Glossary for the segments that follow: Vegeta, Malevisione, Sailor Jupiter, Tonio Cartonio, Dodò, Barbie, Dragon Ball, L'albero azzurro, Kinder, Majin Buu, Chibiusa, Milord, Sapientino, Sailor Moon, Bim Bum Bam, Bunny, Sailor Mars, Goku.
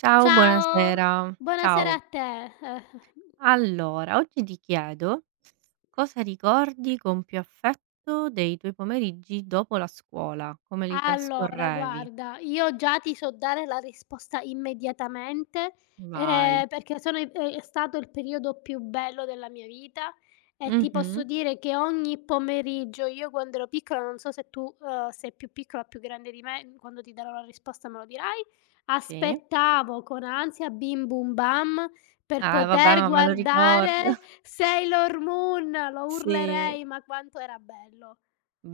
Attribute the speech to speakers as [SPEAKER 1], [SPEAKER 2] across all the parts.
[SPEAKER 1] Ciao,
[SPEAKER 2] Ciao,
[SPEAKER 1] buonasera.
[SPEAKER 2] buonasera a
[SPEAKER 1] Ciao.
[SPEAKER 2] te. Eh.
[SPEAKER 1] Allora, oggi ti chiedo cosa ricordi con più affetto dei tuoi pomeriggi dopo la scuola? Come li
[SPEAKER 2] Allora
[SPEAKER 1] trascorrevi?
[SPEAKER 2] guarda, io già ti so dare la risposta immediatamente,
[SPEAKER 1] Vai.
[SPEAKER 2] perché sono i è stato il periodo più bello della mia vita e ti posso
[SPEAKER 1] Mh-mh.
[SPEAKER 2] dire che ogni pomeriggio io quando ero piccola, non so se tu, sei più piccola o più grande di me, quando ti darò la risposta me lo dirai,
[SPEAKER 1] Sì.
[SPEAKER 2] aspettavo con ansia Bim Bum Bam per
[SPEAKER 1] Ah, vabbè,
[SPEAKER 2] poter
[SPEAKER 1] ma me lo ricordo.
[SPEAKER 2] guardare Sailor Moon, lo
[SPEAKER 1] Sì,
[SPEAKER 2] urlerei, ma quanto era bello.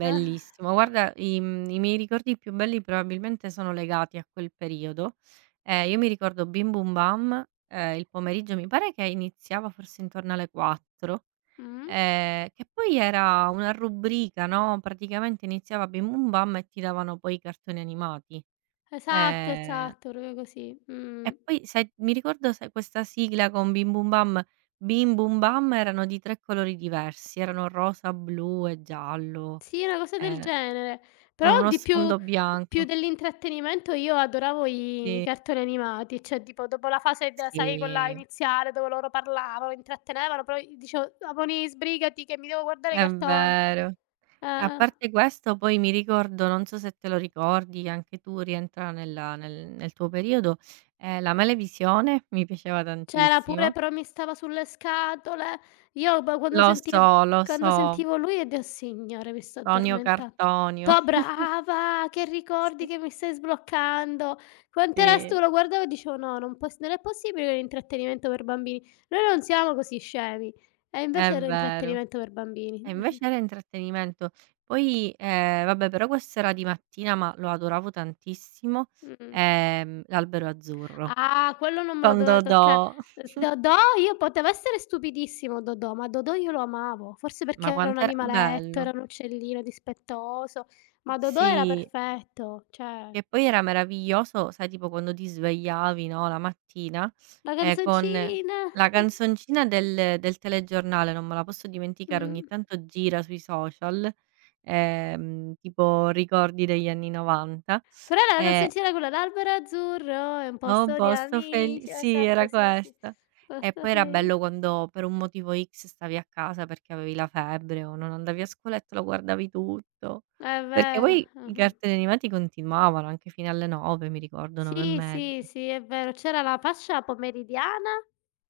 [SPEAKER 2] Mh.
[SPEAKER 1] Guarda, i miei ricordi più belli probabilmente sono legati a quel periodo. Io mi ricordo Bim Bum Bam, il pomeriggio mi pare che iniziava forse intorno alle 4.
[SPEAKER 2] Mh.
[SPEAKER 1] Che poi era una rubrica, no, praticamente iniziava Bim Bum Bam e ti davano poi i cartoni animati.
[SPEAKER 2] Esatto,
[SPEAKER 1] Ehm,
[SPEAKER 2] esatto, proprio così. Mh.
[SPEAKER 1] e poi sai mi ricordo sai questa sigla con Bim Bum Bam. Bim Bum Bam erano di 3 colori diversi, erano rosa, blu e giallo,
[SPEAKER 2] Sì, una cosa del
[SPEAKER 1] ehm,
[SPEAKER 2] genere.
[SPEAKER 1] con
[SPEAKER 2] Però
[SPEAKER 1] uno
[SPEAKER 2] di più
[SPEAKER 1] sfondo
[SPEAKER 2] più
[SPEAKER 1] bianco.
[SPEAKER 2] dell'intrattenimento io adoravo i
[SPEAKER 1] Sì,
[SPEAKER 2] cartoni animati, cioè tipo dopo la fase da sai quella
[SPEAKER 1] sì,
[SPEAKER 2] iniziale dove loro parlavano, intrattenevano, poi dicevo: "Aponi sbrigati che mi devo guardare i
[SPEAKER 1] è
[SPEAKER 2] cartoni."
[SPEAKER 1] vero. A
[SPEAKER 2] Eh.
[SPEAKER 1] parte questo poi mi ricordo, non so se te lo ricordi, anche tu rientra nel tuo periodo, la Malevisione mi piaceva
[SPEAKER 2] C'era pure
[SPEAKER 1] tantissimo.
[SPEAKER 2] però mi stava sulle scatole. Io ma quando senti
[SPEAKER 1] Lo
[SPEAKER 2] Quando
[SPEAKER 1] so,
[SPEAKER 2] sentivo lui e Dio: "Signore, mi sto
[SPEAKER 1] Tonio
[SPEAKER 2] addormentando".
[SPEAKER 1] Cartonio.
[SPEAKER 2] "To brava, che ricordi
[SPEAKER 1] Sì.
[SPEAKER 2] che mi stai sbloccando". Quant'era stu
[SPEAKER 1] Sì,
[SPEAKER 2] Lo guardavo e dicevo: "No, non è possibile che è un intrattenimento per bambini. Noi non siamo così scemi". E invece
[SPEAKER 1] è
[SPEAKER 2] era
[SPEAKER 1] vero.
[SPEAKER 2] intrattenimento per
[SPEAKER 1] E
[SPEAKER 2] bambini.
[SPEAKER 1] invece era intrattenimento. Poi, vabbè, però questo era di mattina, ma lo adoravo tantissimo,
[SPEAKER 2] Mh-mh.
[SPEAKER 1] L'albero azzurro
[SPEAKER 2] Ah, quello non me lo
[SPEAKER 1] con
[SPEAKER 2] doveva tocca.
[SPEAKER 1] Dodò.
[SPEAKER 2] S Dodò, io poteva essere stupidissimo Dodò, ma Dodò io lo amavo, forse perché
[SPEAKER 1] Ma
[SPEAKER 2] era un
[SPEAKER 1] quanto era
[SPEAKER 2] animaletto, era
[SPEAKER 1] bello.
[SPEAKER 2] un uccellino dispettoso, ma Dodò era
[SPEAKER 1] Sì.
[SPEAKER 2] perfetto, cioè
[SPEAKER 1] Che poi era meraviglioso, sai, tipo quando ti svegliavi, no, la mattina,
[SPEAKER 2] la
[SPEAKER 1] con
[SPEAKER 2] canzoncina,
[SPEAKER 1] la canzoncina del telegiornale, non me la posso dimenticare, ogni
[SPEAKER 2] mh.
[SPEAKER 1] tanto gira sui social, tipo ricordi degli anni '90.
[SPEAKER 2] Però era la
[SPEAKER 1] Ehm
[SPEAKER 2] canzoncina quella, l'albero azzurro è un
[SPEAKER 1] No
[SPEAKER 2] posto di
[SPEAKER 1] posto fel
[SPEAKER 2] amici,
[SPEAKER 1] Sì,
[SPEAKER 2] esatto,
[SPEAKER 1] era
[SPEAKER 2] sì, sì,
[SPEAKER 1] questa. E
[SPEAKER 2] posto
[SPEAKER 1] poi era bello
[SPEAKER 2] feli
[SPEAKER 1] quando per un motivo X stavi a casa perché avevi la febbre o non andavi a scuola e te lo guardavi tutto.
[SPEAKER 2] è
[SPEAKER 1] Perché
[SPEAKER 2] vero,
[SPEAKER 1] poi i
[SPEAKER 2] mh-mh.
[SPEAKER 1] cartoni animati continuavano anche fino alle 9 mi ricordo, 9 e
[SPEAKER 2] Sì, sì,
[SPEAKER 1] mezzo.
[SPEAKER 2] sì, è vero. C'era la fascia pomeridiana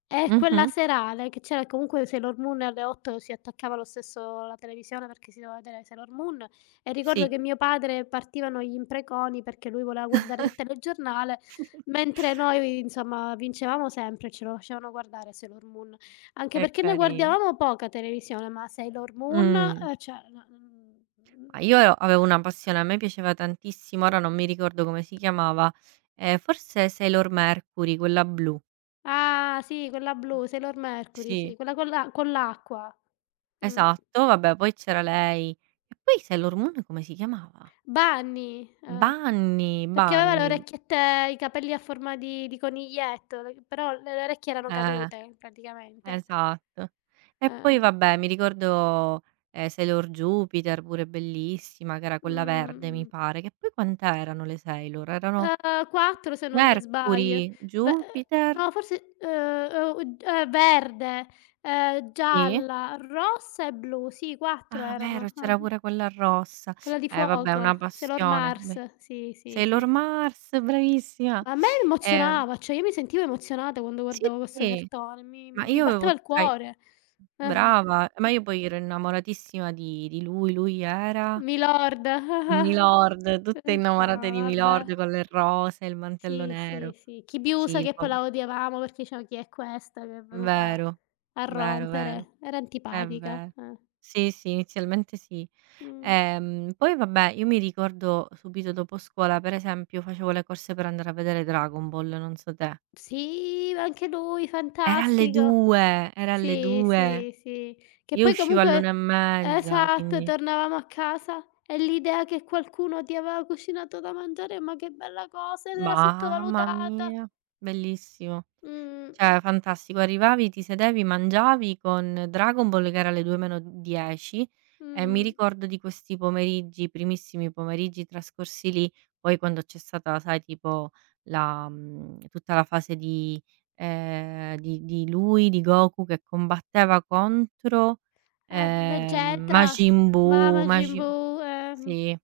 [SPEAKER 2] e quella
[SPEAKER 1] Mh-mh.
[SPEAKER 2] serale, che c'era comunque Sailor Moon alle 8, si attaccava lo stesso la televisione perché si doveva vedere Sailor Moon e ricordo
[SPEAKER 1] Sì.
[SPEAKER 2] che mio padre partivano gli impreconi perché lui voleva guardare il telegiornale, mentre noi insomma vincevamo sempre, ce lo facevano guardare Sailor Moon. Anche
[SPEAKER 1] è
[SPEAKER 2] perché noi
[SPEAKER 1] cari
[SPEAKER 2] guardavamo poca televisione, ma Sailor Moon,
[SPEAKER 1] mh.
[SPEAKER 2] cioè no, mhmm
[SPEAKER 1] Ma io avevo una passione, a me piaceva tantissimo, ora non mi ricordo come si chiamava, forse Sailor Mercury, quella blu.
[SPEAKER 2] ah, sì, quella blu, Sailor Mercury, sì,
[SPEAKER 1] Sì.
[SPEAKER 2] quella con l'acqua. Mh.
[SPEAKER 1] Esatto, vabbè, poi c'era lei. E poi Sailor Moon come si chiamava?
[SPEAKER 2] Bunny, eh.
[SPEAKER 1] Bunny,
[SPEAKER 2] Perché aveva le
[SPEAKER 1] Bunny,
[SPEAKER 2] orecchiette i capelli a forma di coniglietto, le però le orecchie erano
[SPEAKER 1] eh,
[SPEAKER 2] cadute praticamente.
[SPEAKER 1] esatto. E
[SPEAKER 2] Eh.
[SPEAKER 1] poi vabbè mi ricordo, Sailor Jupiter pure bellissima, che era
[SPEAKER 2] Mh,
[SPEAKER 1] quella verde mi
[SPEAKER 2] mh.
[SPEAKER 1] pare, che poi quant'erano le Sailor? Erano
[SPEAKER 2] 4 se non mi sbaglio.
[SPEAKER 1] Mercury,
[SPEAKER 2] Ve
[SPEAKER 1] Jupiter,
[SPEAKER 2] No forse, verde,
[SPEAKER 1] sì?
[SPEAKER 2] gialla, rossa e blu, sì 4
[SPEAKER 1] Ah, vero,
[SPEAKER 2] erano. Ah-ah.
[SPEAKER 1] c'era pure quella rossa.
[SPEAKER 2] Quella di
[SPEAKER 1] Eh, vabbè,
[SPEAKER 2] fuoco,
[SPEAKER 1] una
[SPEAKER 2] Sailor
[SPEAKER 1] passione. Beh,
[SPEAKER 2] Mars, sì, sì, sì.
[SPEAKER 1] Sailor Mars, bravissima.
[SPEAKER 2] Ma a me
[SPEAKER 1] Ehm
[SPEAKER 2] emozionava, cioè io mi sentivo emozionata quando
[SPEAKER 1] sì,
[SPEAKER 2] guardavo questo
[SPEAKER 1] sì,
[SPEAKER 2] cartone, mi
[SPEAKER 1] ma
[SPEAKER 2] mi
[SPEAKER 1] io
[SPEAKER 2] batteva
[SPEAKER 1] avevo,
[SPEAKER 2] il
[SPEAKER 1] cioè.
[SPEAKER 2] cuore. Ah,
[SPEAKER 1] Brava, ma io poi ero innamoratissima di lui, lui era
[SPEAKER 2] Milord.
[SPEAKER 1] Milord, tutte
[SPEAKER 2] No,
[SPEAKER 1] innamorate di
[SPEAKER 2] vabbè.
[SPEAKER 1] Milord con le rose, il mantello
[SPEAKER 2] Sì, sì,
[SPEAKER 1] nero.
[SPEAKER 2] sì.
[SPEAKER 1] Sì.
[SPEAKER 2] Chibiusa
[SPEAKER 1] il
[SPEAKER 2] che poi
[SPEAKER 1] pom
[SPEAKER 2] la odiavamo perché dicevamo: "Chi è questa che è venuta
[SPEAKER 1] Vero,
[SPEAKER 2] a
[SPEAKER 1] vero, vero,
[SPEAKER 2] rompere?" Era
[SPEAKER 1] è
[SPEAKER 2] antipatica,
[SPEAKER 1] vero.
[SPEAKER 2] eh.
[SPEAKER 1] Sì, sì, inizialmente sì.
[SPEAKER 2] Mh.
[SPEAKER 1] Poi vabbè, io mi ricordo subito dopo scuola, per esempio, facevo le corse per andare a vedere Dragon Ball, non so te.
[SPEAKER 2] Sì, anche lui
[SPEAKER 1] Era alle
[SPEAKER 2] fantastico.
[SPEAKER 1] 2, era alle
[SPEAKER 2] Sì,
[SPEAKER 1] 2.
[SPEAKER 2] sì, sì. Che
[SPEAKER 1] Io
[SPEAKER 2] poi
[SPEAKER 1] uscivo all'una e
[SPEAKER 2] comunque
[SPEAKER 1] mezza,
[SPEAKER 2] esatto,
[SPEAKER 1] quindi
[SPEAKER 2] tornavamo a casa e l'idea che qualcuno ti aveva cucinato da mangiare, ma che bella cosa, ed era
[SPEAKER 1] mamma
[SPEAKER 2] sottovalutata.
[SPEAKER 1] mia, bellissimo.
[SPEAKER 2] Mh,
[SPEAKER 1] Cioè fantastico, arrivavi, ti sedevi, mangiavi con Dragon Ball che era alle 2 meno 10 e mi
[SPEAKER 2] mh.
[SPEAKER 1] ricordo di questi pomeriggi, primissimi pomeriggi trascorsi lì, poi quando c'è stata, sai, tipo la tutta la fase di lui, di Goku che combatteva contro,
[SPEAKER 2] Eh, Vegeta,
[SPEAKER 1] Majin
[SPEAKER 2] mamma
[SPEAKER 1] Buu,
[SPEAKER 2] Majin
[SPEAKER 1] Maji
[SPEAKER 2] Buu.
[SPEAKER 1] sì, eh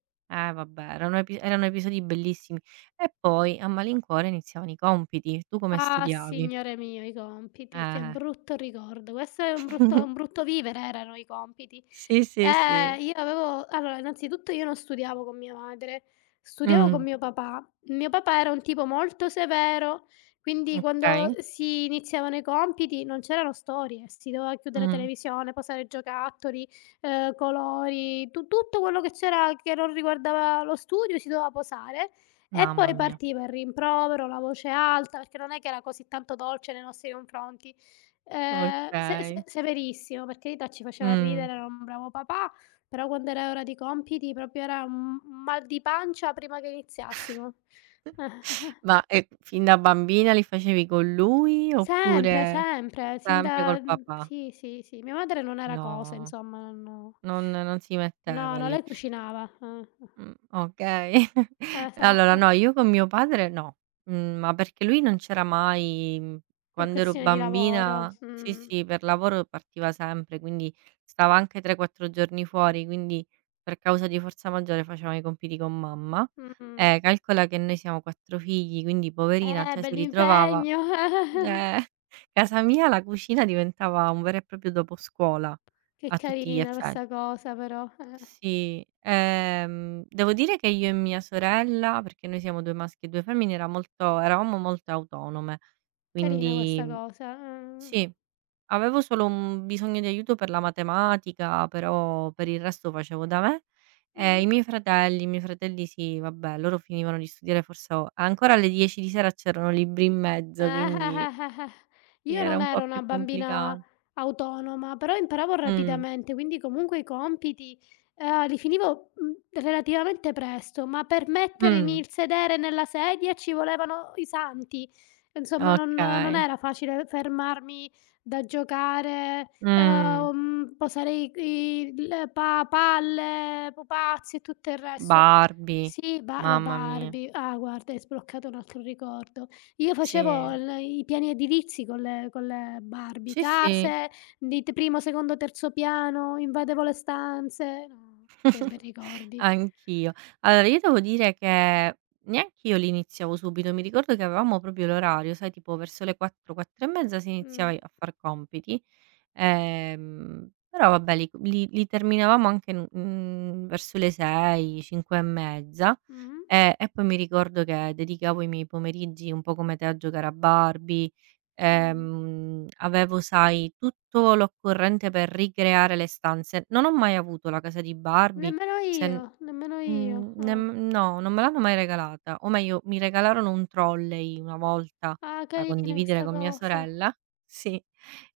[SPEAKER 1] vabbè, erano episodi bellissimi. E poi a malincuore iniziavano i compiti. Tu come
[SPEAKER 2] Ah,
[SPEAKER 1] studiavi?
[SPEAKER 2] signore mio, i compiti, che
[SPEAKER 1] Eh.
[SPEAKER 2] brutto ricordo. Questo è un brutto un brutto vivere erano i compiti.
[SPEAKER 1] Sì, sì, sì.
[SPEAKER 2] Io avevo allora innanzitutto io non studiavo con mia madre, studiavo con
[SPEAKER 1] Mh,
[SPEAKER 2] mio papà. Mio papà era un tipo molto severo, quindi quando
[SPEAKER 1] okay.
[SPEAKER 2] si iniziavano i compiti non c'erano storie, si doveva chiudere
[SPEAKER 1] Mh.
[SPEAKER 2] televisione, posare giocattoli, colori, tu tutto quello che c'era che non riguardava lo studio si doveva posare e
[SPEAKER 1] Mamma
[SPEAKER 2] poi
[SPEAKER 1] mia.
[SPEAKER 2] partiva il rimprovero, la voce alta, perché non è che era così tanto dolce nei nostri confronti. Se
[SPEAKER 1] Okay.
[SPEAKER 2] severissimo, per carità ci faceva
[SPEAKER 1] Mh.
[SPEAKER 2] ridere, era un bravo papà, però quando era ora di compiti proprio era un mal di pancia prima che iniziassimo.
[SPEAKER 1] Ma, fin da bambina li facevi con lui
[SPEAKER 2] Sempre,
[SPEAKER 1] oppure.
[SPEAKER 2] sempre, sin
[SPEAKER 1] Sempre
[SPEAKER 2] da
[SPEAKER 1] col papà.
[SPEAKER 2] sì, sì, sì. Mia madre non era cosa,
[SPEAKER 1] No,
[SPEAKER 2] insomma, non.
[SPEAKER 1] non si
[SPEAKER 2] No, no,
[SPEAKER 1] metteva
[SPEAKER 2] no,
[SPEAKER 1] lì.
[SPEAKER 2] lei cucinava.
[SPEAKER 1] Okay. Allora,
[SPEAKER 2] Esatto,
[SPEAKER 1] no, io con mio padre no, ma perché lui non c'era mai,
[SPEAKER 2] per
[SPEAKER 1] quando ero
[SPEAKER 2] questione di lavoro.
[SPEAKER 1] bambina sì,
[SPEAKER 2] Mh.
[SPEAKER 1] sì, per lavoro partiva sempre, quindi stava anche 3, 4 giorni fuori, quindi per causa di forza maggiore facevamo i compiti con mamma.
[SPEAKER 2] Mh-mh.
[SPEAKER 1] Calcola che noi siamo 4 figli, quindi poverina, cioè si ritrovava,
[SPEAKER 2] Bell'impegno.
[SPEAKER 1] eh. Casa mia, la cucina diventava un vero e proprio doposcuola
[SPEAKER 2] Che
[SPEAKER 1] a tutti gli
[SPEAKER 2] carina
[SPEAKER 1] effe
[SPEAKER 2] questa cosa però. Eh.
[SPEAKER 1] Sì, devo dire che io e mia sorella, perché noi siamo 2 maschi e 2 femmine, eravamo molto autonome.
[SPEAKER 2] Carina
[SPEAKER 1] Quindi
[SPEAKER 2] questa cosa, ah.
[SPEAKER 1] sì, avevo solo un bisogno di aiuto per la matematica, però per il resto facevo da me. E
[SPEAKER 2] Mh-mh.
[SPEAKER 1] i miei fratelli sì, vabbè, loro finivano di studiare forse o ancora alle 10 di sera c'erano libri in mezzo, quindi
[SPEAKER 2] Eh.
[SPEAKER 1] sì,
[SPEAKER 2] Io
[SPEAKER 1] era
[SPEAKER 2] non
[SPEAKER 1] un po'
[SPEAKER 2] ero una
[SPEAKER 1] più complica.
[SPEAKER 2] bambina autonoma, però imparavo
[SPEAKER 1] Mh,
[SPEAKER 2] rapidamente, quindi comunque i compiti, li finivo, relativamente presto, ma per mettermi
[SPEAKER 1] mh,
[SPEAKER 2] il sedere nella sedia ci volevano i santi. Insomma non
[SPEAKER 1] okay,
[SPEAKER 2] era facile fermarmi da giocare,
[SPEAKER 1] mh.
[SPEAKER 2] posare i i le pa palle, pupazzi e tutto il resto.
[SPEAKER 1] Barbie,
[SPEAKER 2] Sì, ba le
[SPEAKER 1] mamma mia.
[SPEAKER 2] Barbie. Ah guarda, hai sbloccato un altro ricordo. Io
[SPEAKER 1] Sì,
[SPEAKER 2] facevo l i piani edilizi con le Barbie,
[SPEAKER 1] sì, sì,
[SPEAKER 2] case di t primo, secondo, terzo piano, invadevo le stanze. No, che bei ricordi.
[SPEAKER 1] anch'io. Allora, io devo dire che neanch'io li iniziavo subito, mi ricordo che avevamo proprio l'orario, sai, tipo verso le 4, 4 e mezza si
[SPEAKER 2] Mh.
[SPEAKER 1] iniziava i a far compiti. Però vabbè li terminavamo anche, verso le 6, 5 e mezza,
[SPEAKER 2] Mh-mh.
[SPEAKER 1] e poi mi ricordo che dedicavo i miei pomeriggi un po' come te a giocare a Barbie,
[SPEAKER 2] Mh.
[SPEAKER 1] avevo, sai, tutto l'occorrente per ricreare le stanze. Non ho mai avuto la casa di Barbie,
[SPEAKER 2] Nemmeno
[SPEAKER 1] se
[SPEAKER 2] io,
[SPEAKER 1] n
[SPEAKER 2] nemmeno io.
[SPEAKER 1] Mhmm,
[SPEAKER 2] Ah.
[SPEAKER 1] nem no, non me l'hanno mai regalata, o meglio mi regalarono un trolley una volta
[SPEAKER 2] Ah,
[SPEAKER 1] da
[SPEAKER 2] carina
[SPEAKER 1] condividere
[SPEAKER 2] questa
[SPEAKER 1] con mia
[SPEAKER 2] cosa.
[SPEAKER 1] sorella, sì,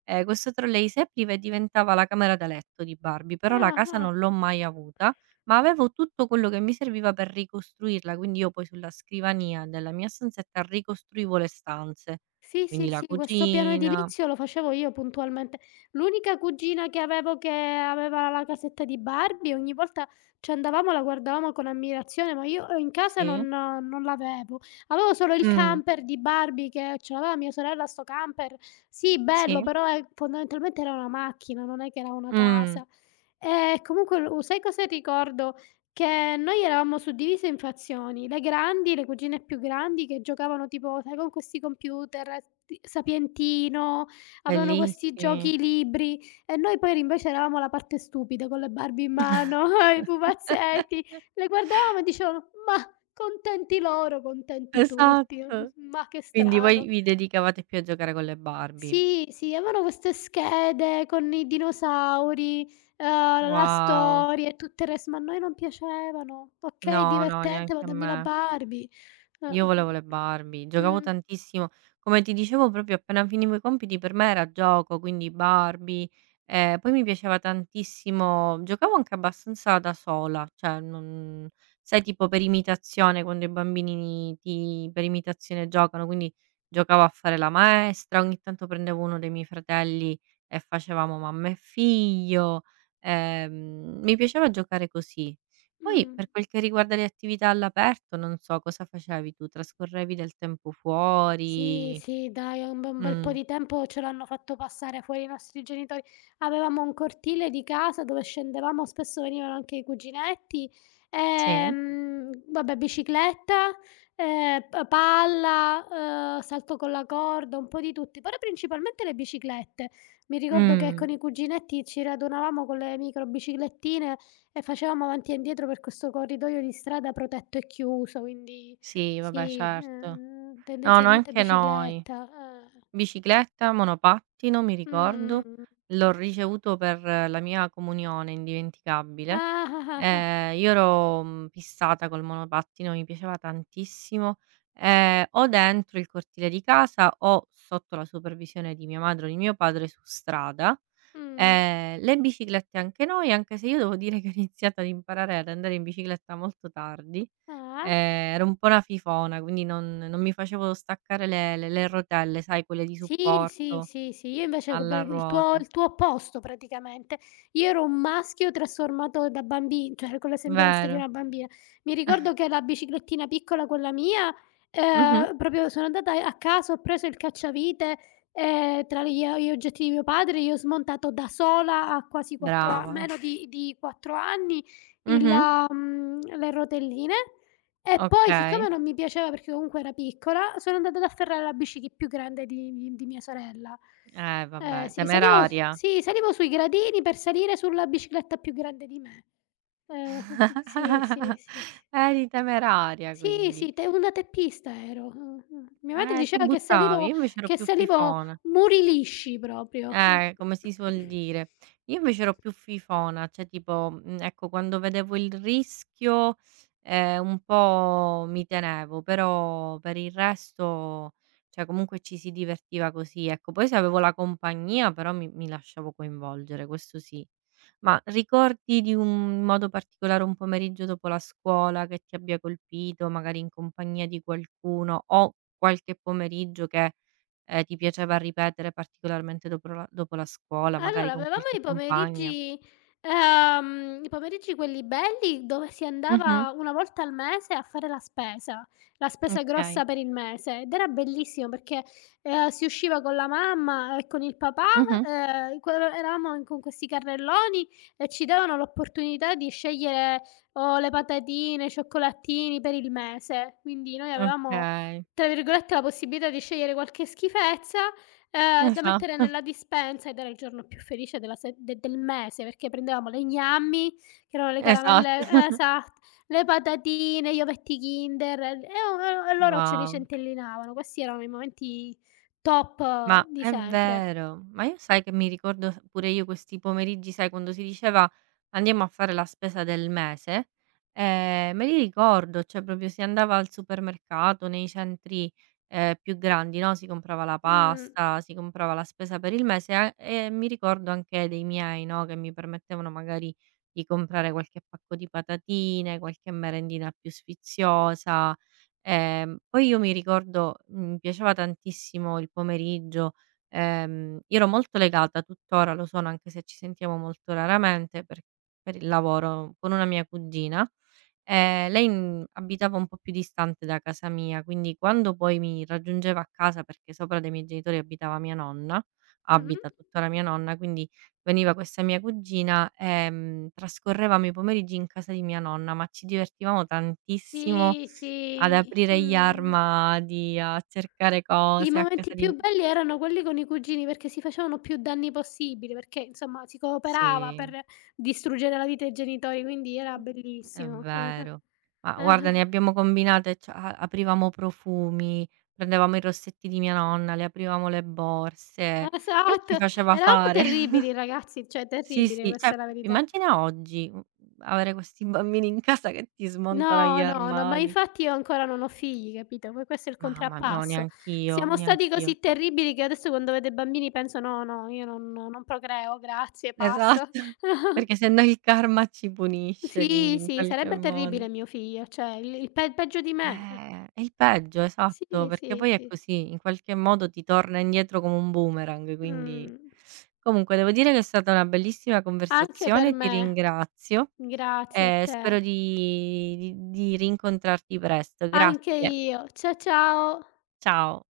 [SPEAKER 1] questo trolley si apriva e diventava la camera da letto di Barbie, però la
[SPEAKER 2] Ah,
[SPEAKER 1] casa
[SPEAKER 2] ah.
[SPEAKER 1] non l'ho mai avuta, ma avevo tutto quello che mi serviva per ricostruirla, quindi io poi sulla scrivania della mia stanzetta ricostruivo le stanze,
[SPEAKER 2] Sì, sì,
[SPEAKER 1] quindi la
[SPEAKER 2] sì, questo piano
[SPEAKER 1] cucina,
[SPEAKER 2] edilizio lo facevo io puntualmente. L'unica cugina che avevo che aveva la casetta di Barbie, ogni volta ci andavamo, la guardavamo con ammirazione, ma io in casa
[SPEAKER 1] sì,
[SPEAKER 2] non l'avevo. Avevo solo il
[SPEAKER 1] mh,
[SPEAKER 2] camper di Barbie che ce l'aveva mia sorella sto camper. Sì, bello,
[SPEAKER 1] sì,
[SPEAKER 2] però, fondamentalmente era una macchina, non è che era una
[SPEAKER 1] mh,
[SPEAKER 2] casa. E comunque lo sai cosa ricordo? Che noi eravamo suddivise in frazioni, le grandi, le cugine più grandi che giocavano tipo, sai, con questi computer, ti sapientino, avevano questi
[SPEAKER 1] bellissimi.
[SPEAKER 2] giochi libri e noi poi invece eravamo la parte stupida con le Barbie in mano, i pupazzetti, le guardavamo e dicevamo: "Mah, contenti loro, contenti tutti.
[SPEAKER 1] Esatto.
[SPEAKER 2] Ma che
[SPEAKER 1] Quindi voi
[SPEAKER 2] strano".
[SPEAKER 1] vi dedicavate più a giocare con le Barbie.
[SPEAKER 2] Sì, sì, avevano queste schede con i dinosauri, la
[SPEAKER 1] Wow.
[SPEAKER 2] storia e tutto il resto, ma a noi non piacevano. Okay,
[SPEAKER 1] No, no,
[SPEAKER 2] divertente, ma
[SPEAKER 1] neanche a
[SPEAKER 2] dammi la
[SPEAKER 1] me.
[SPEAKER 2] Barbie.
[SPEAKER 1] Io
[SPEAKER 2] Ehm,
[SPEAKER 1] volevo le Barbie, giocavo tantissimo. Come ti dicevo, proprio appena finivo i compiti per me era gioco, quindi Barbie, poi mi piaceva tantissimo, giocavo anche abbastanza da sola, cioè non sai, tipo per imitazione, quando i bambini ti per imitazione giocano, quindi giocavo a fare la maestra, ogni tanto prendevo uno dei miei fratelli e facevamo mamma e figlio. Mi piaceva giocare così.
[SPEAKER 2] mh,
[SPEAKER 1] Poi
[SPEAKER 2] mh.
[SPEAKER 1] per quel che riguarda le attività all'aperto, non so, cosa facevi tu? Trascorrevi del tempo
[SPEAKER 2] Sì,
[SPEAKER 1] fuori?
[SPEAKER 2] sì, dai, un bel po'
[SPEAKER 1] Mh,
[SPEAKER 2] di tempo ce l'hanno fatto passare fuori i nostri genitori. Avevamo un cortile di casa dove scendevamo, spesso venivano anche i cuginetti,
[SPEAKER 1] sì?
[SPEAKER 2] vabbè bicicletta, p palla, salto con la corda, un po' di tutti, però principalmente le biciclette. Mi ricordo che
[SPEAKER 1] Mh,
[SPEAKER 2] con i cuginetti ci radunavamo con le micro biciclettine e facevamo avanti e indietro per questo corridoio di strada protetto e chiuso, quindi
[SPEAKER 1] sì, vabbè,
[SPEAKER 2] sì,
[SPEAKER 1] certo. No, no,
[SPEAKER 2] tendenzialmente
[SPEAKER 1] anche noi.
[SPEAKER 2] bicicletta, eh.
[SPEAKER 1] Bicicletta, monopattino mi ricordo,
[SPEAKER 2] Mh.
[SPEAKER 1] l'ho ricevuto per la mia comunione, indimenticabile.
[SPEAKER 2] Ah, ah, ah, ah.
[SPEAKER 1] Io ero, fissata col monopattino, mi piaceva tantissimo, o dentro il cortile di casa o sotto la supervisione di mia madre o di mio padre su strada.
[SPEAKER 2] Mh.
[SPEAKER 1] Le biciclette anche noi, anche se io devo dire che ho iniziato ad imparare ad andare in bicicletta molto tardi.
[SPEAKER 2] Ah.
[SPEAKER 1] Ero un po' una fifona, quindi non mi facevo staccare le rotelle, sai, quelle di
[SPEAKER 2] Sì, sì,
[SPEAKER 1] supporto
[SPEAKER 2] sì, sì. Io invece co
[SPEAKER 1] alla
[SPEAKER 2] per
[SPEAKER 1] ruota.
[SPEAKER 2] il tuo opposto praticamente. Io ero un maschio trasformato da bambi cioè con le sembianze di
[SPEAKER 1] Vero.
[SPEAKER 2] una bambina. Mi ricordo che la biciclettina piccola, quella mia,
[SPEAKER 1] Mh-mh.
[SPEAKER 2] proprio sono andata a casa, ho preso il cacciavite, tra gli oggetti di mio padre, io ho smontato da sola a quasi 4, a
[SPEAKER 1] Brava.
[SPEAKER 2] meno di 4 anni, il
[SPEAKER 1] Mh-mh.
[SPEAKER 2] le rotelline e poi siccome
[SPEAKER 1] Okay.
[SPEAKER 2] non mi piaceva perché comunque era piccola, sono andata ad afferrare la bici che più grande di mia sorella.
[SPEAKER 1] Eh,
[SPEAKER 2] Eh
[SPEAKER 1] vabbè,
[SPEAKER 2] sì,
[SPEAKER 1] temeraria.
[SPEAKER 2] salivo sui gradini per salire sulla bicicletta più grande di me. Eh, sì, sì, sì, sì.
[SPEAKER 1] Eri temeraria
[SPEAKER 2] Sì,
[SPEAKER 1] quindi.
[SPEAKER 2] sì, te una teppista ero. Mia madre
[SPEAKER 1] Ti
[SPEAKER 2] diceva che
[SPEAKER 1] buttavi,
[SPEAKER 2] salivo
[SPEAKER 1] io invece ero
[SPEAKER 2] che
[SPEAKER 1] più
[SPEAKER 2] salivo
[SPEAKER 1] fifona.
[SPEAKER 2] muri lisci proprio.
[SPEAKER 1] Come si suol
[SPEAKER 2] Mh.
[SPEAKER 1] dire. Io invece ero più fifona, cioè tipo, ecco, quando vedevo il rischio, un po' mi tenevo, però per il resto, cioè comunque ci si divertiva così, ecco. Poi se avevo la compagnia però mi lasciavo coinvolgere, questo sì. Ma ricordi di un modo particolare, un pomeriggio dopo la scuola che ti abbia colpito, magari in compagnia di qualcuno o qualche pomeriggio che. Ti piaceva ripetere particolarmente dopo la scuola, magari
[SPEAKER 2] Allora,
[SPEAKER 1] con
[SPEAKER 2] avevamo
[SPEAKER 1] qualche compagna.
[SPEAKER 2] i pomeriggi quelli belli dove si
[SPEAKER 1] Mh-mh,
[SPEAKER 2] andava una volta al mese a fare la spesa
[SPEAKER 1] okay.
[SPEAKER 2] grossa per il mese ed era bellissimo perché, si usciva con la mamma e con il papà,
[SPEAKER 1] Mh-mh,
[SPEAKER 2] que eravamo in con questi carrelloni e ci davano l'opportunità di scegliere o le patatine, i cioccolatini per il mese. Quindi noi avevamo,
[SPEAKER 1] okay.
[SPEAKER 2] tra virgolette, la possibilità di scegliere qualche schifezza. Da mettere
[SPEAKER 1] Esatto,
[SPEAKER 2] nella dispensa ed era il giorno più felice della se de del mese, perché prendevamo le gnammi, che erano le
[SPEAKER 1] esatto.
[SPEAKER 2] caramelle, esatt le patatine, gli ovetti Kinder e loro ce li
[SPEAKER 1] Wow.
[SPEAKER 2] centellinavano. Questi erano i momenti top
[SPEAKER 1] Ma
[SPEAKER 2] di
[SPEAKER 1] è
[SPEAKER 2] sempre.
[SPEAKER 1] vero, ma io sai che mi ricordo s pure io questi pomeriggi, sai, quando si diceva: "Andiamo a fare la spesa del mese", me li ricordo, cioè proprio si andava al supermercato, nei centri, più grandi, no, si comprava la
[SPEAKER 2] Mh.
[SPEAKER 1] pasta, si comprava la spesa per il mese a e mi ricordo anche dei miei, no, che mi permettevano magari di comprare qualche pacco di patatine, qualche merendina più sfiziosa. Poi io mi ricordo, mi piaceva tantissimo il pomeriggio, io ero molto legata, tuttora lo sono, anche se ci sentiamo molto raramente per il lavoro, con una mia cugina. Lei abitava un po' più distante da casa mia, quindi quando poi mi raggiungeva a casa, perché sopra dei miei genitori abitava mia nonna,
[SPEAKER 2] Mh-mh.
[SPEAKER 1] abita tuttora mia nonna, quindi veniva questa mia cugina, trascorrevamo i pomeriggi in casa di mia nonna, ma ci divertivamo tantissimo
[SPEAKER 2] Sì,
[SPEAKER 1] ad
[SPEAKER 2] sì.
[SPEAKER 1] aprire gli
[SPEAKER 2] Mh.
[SPEAKER 1] armadi, a cercare
[SPEAKER 2] I
[SPEAKER 1] cose a
[SPEAKER 2] momenti
[SPEAKER 1] casa di,
[SPEAKER 2] più belli erano quelli con i cugini, perché si facevano più danni possibili, perché insomma si cooperava
[SPEAKER 1] sì.
[SPEAKER 2] per distruggere la vita ai genitori, quindi era
[SPEAKER 1] Mh. È
[SPEAKER 2] bellissimo.
[SPEAKER 1] vero. Ma guarda ne abbiamo combinate, cioè a aprivamo profumi, prendevamo i rossetti di mia nonna, le aprivamo le borse.
[SPEAKER 2] Ah-ah.
[SPEAKER 1] Lei ci
[SPEAKER 2] Esatto,
[SPEAKER 1] faceva
[SPEAKER 2] eravamo
[SPEAKER 1] fare
[SPEAKER 2] terribili ragazzi, cioè
[SPEAKER 1] sì,
[SPEAKER 2] terribile,
[SPEAKER 1] sì,
[SPEAKER 2] questa
[SPEAKER 1] cioè
[SPEAKER 2] è la verità.
[SPEAKER 1] immagina oggi, avere questi bambini in casa che ti smontano gli
[SPEAKER 2] No, no, no, ma
[SPEAKER 1] armadi.
[SPEAKER 2] infatti io ancora non ho figli, capito? Questo è il
[SPEAKER 1] Mamma, no,
[SPEAKER 2] contrappasso.
[SPEAKER 1] neanch'io,
[SPEAKER 2] Siamo stati
[SPEAKER 1] neanch'io.
[SPEAKER 2] così terribili che adesso quando vedo i bambini penso: "No, no, io non procreo, grazie,
[SPEAKER 1] Esatto.
[SPEAKER 2] passo."
[SPEAKER 1] Perché se no il karma ci punisce, quindi
[SPEAKER 2] Sì,
[SPEAKER 1] in
[SPEAKER 2] sì,
[SPEAKER 1] qualche
[SPEAKER 2] sarebbe
[SPEAKER 1] modo.
[SPEAKER 2] terribile mio figlio, cioè il pe peggio di me.
[SPEAKER 1] È il peggio, esatto,
[SPEAKER 2] Sì,
[SPEAKER 1] perché
[SPEAKER 2] sì,
[SPEAKER 1] poi è
[SPEAKER 2] sì.
[SPEAKER 1] così, in qualche modo ti torna indietro come un boomerang, quindi
[SPEAKER 2] Mh.
[SPEAKER 1] comunque devo dire che è stata una bellissima
[SPEAKER 2] Anche per
[SPEAKER 1] conversazione, ti
[SPEAKER 2] me.
[SPEAKER 1] ringrazio
[SPEAKER 2] Grazie a
[SPEAKER 1] e
[SPEAKER 2] te.
[SPEAKER 1] spero di rincontrarti presto.
[SPEAKER 2] Anche
[SPEAKER 1] Grazie.
[SPEAKER 2] io. Ciao.
[SPEAKER 1] Ciao.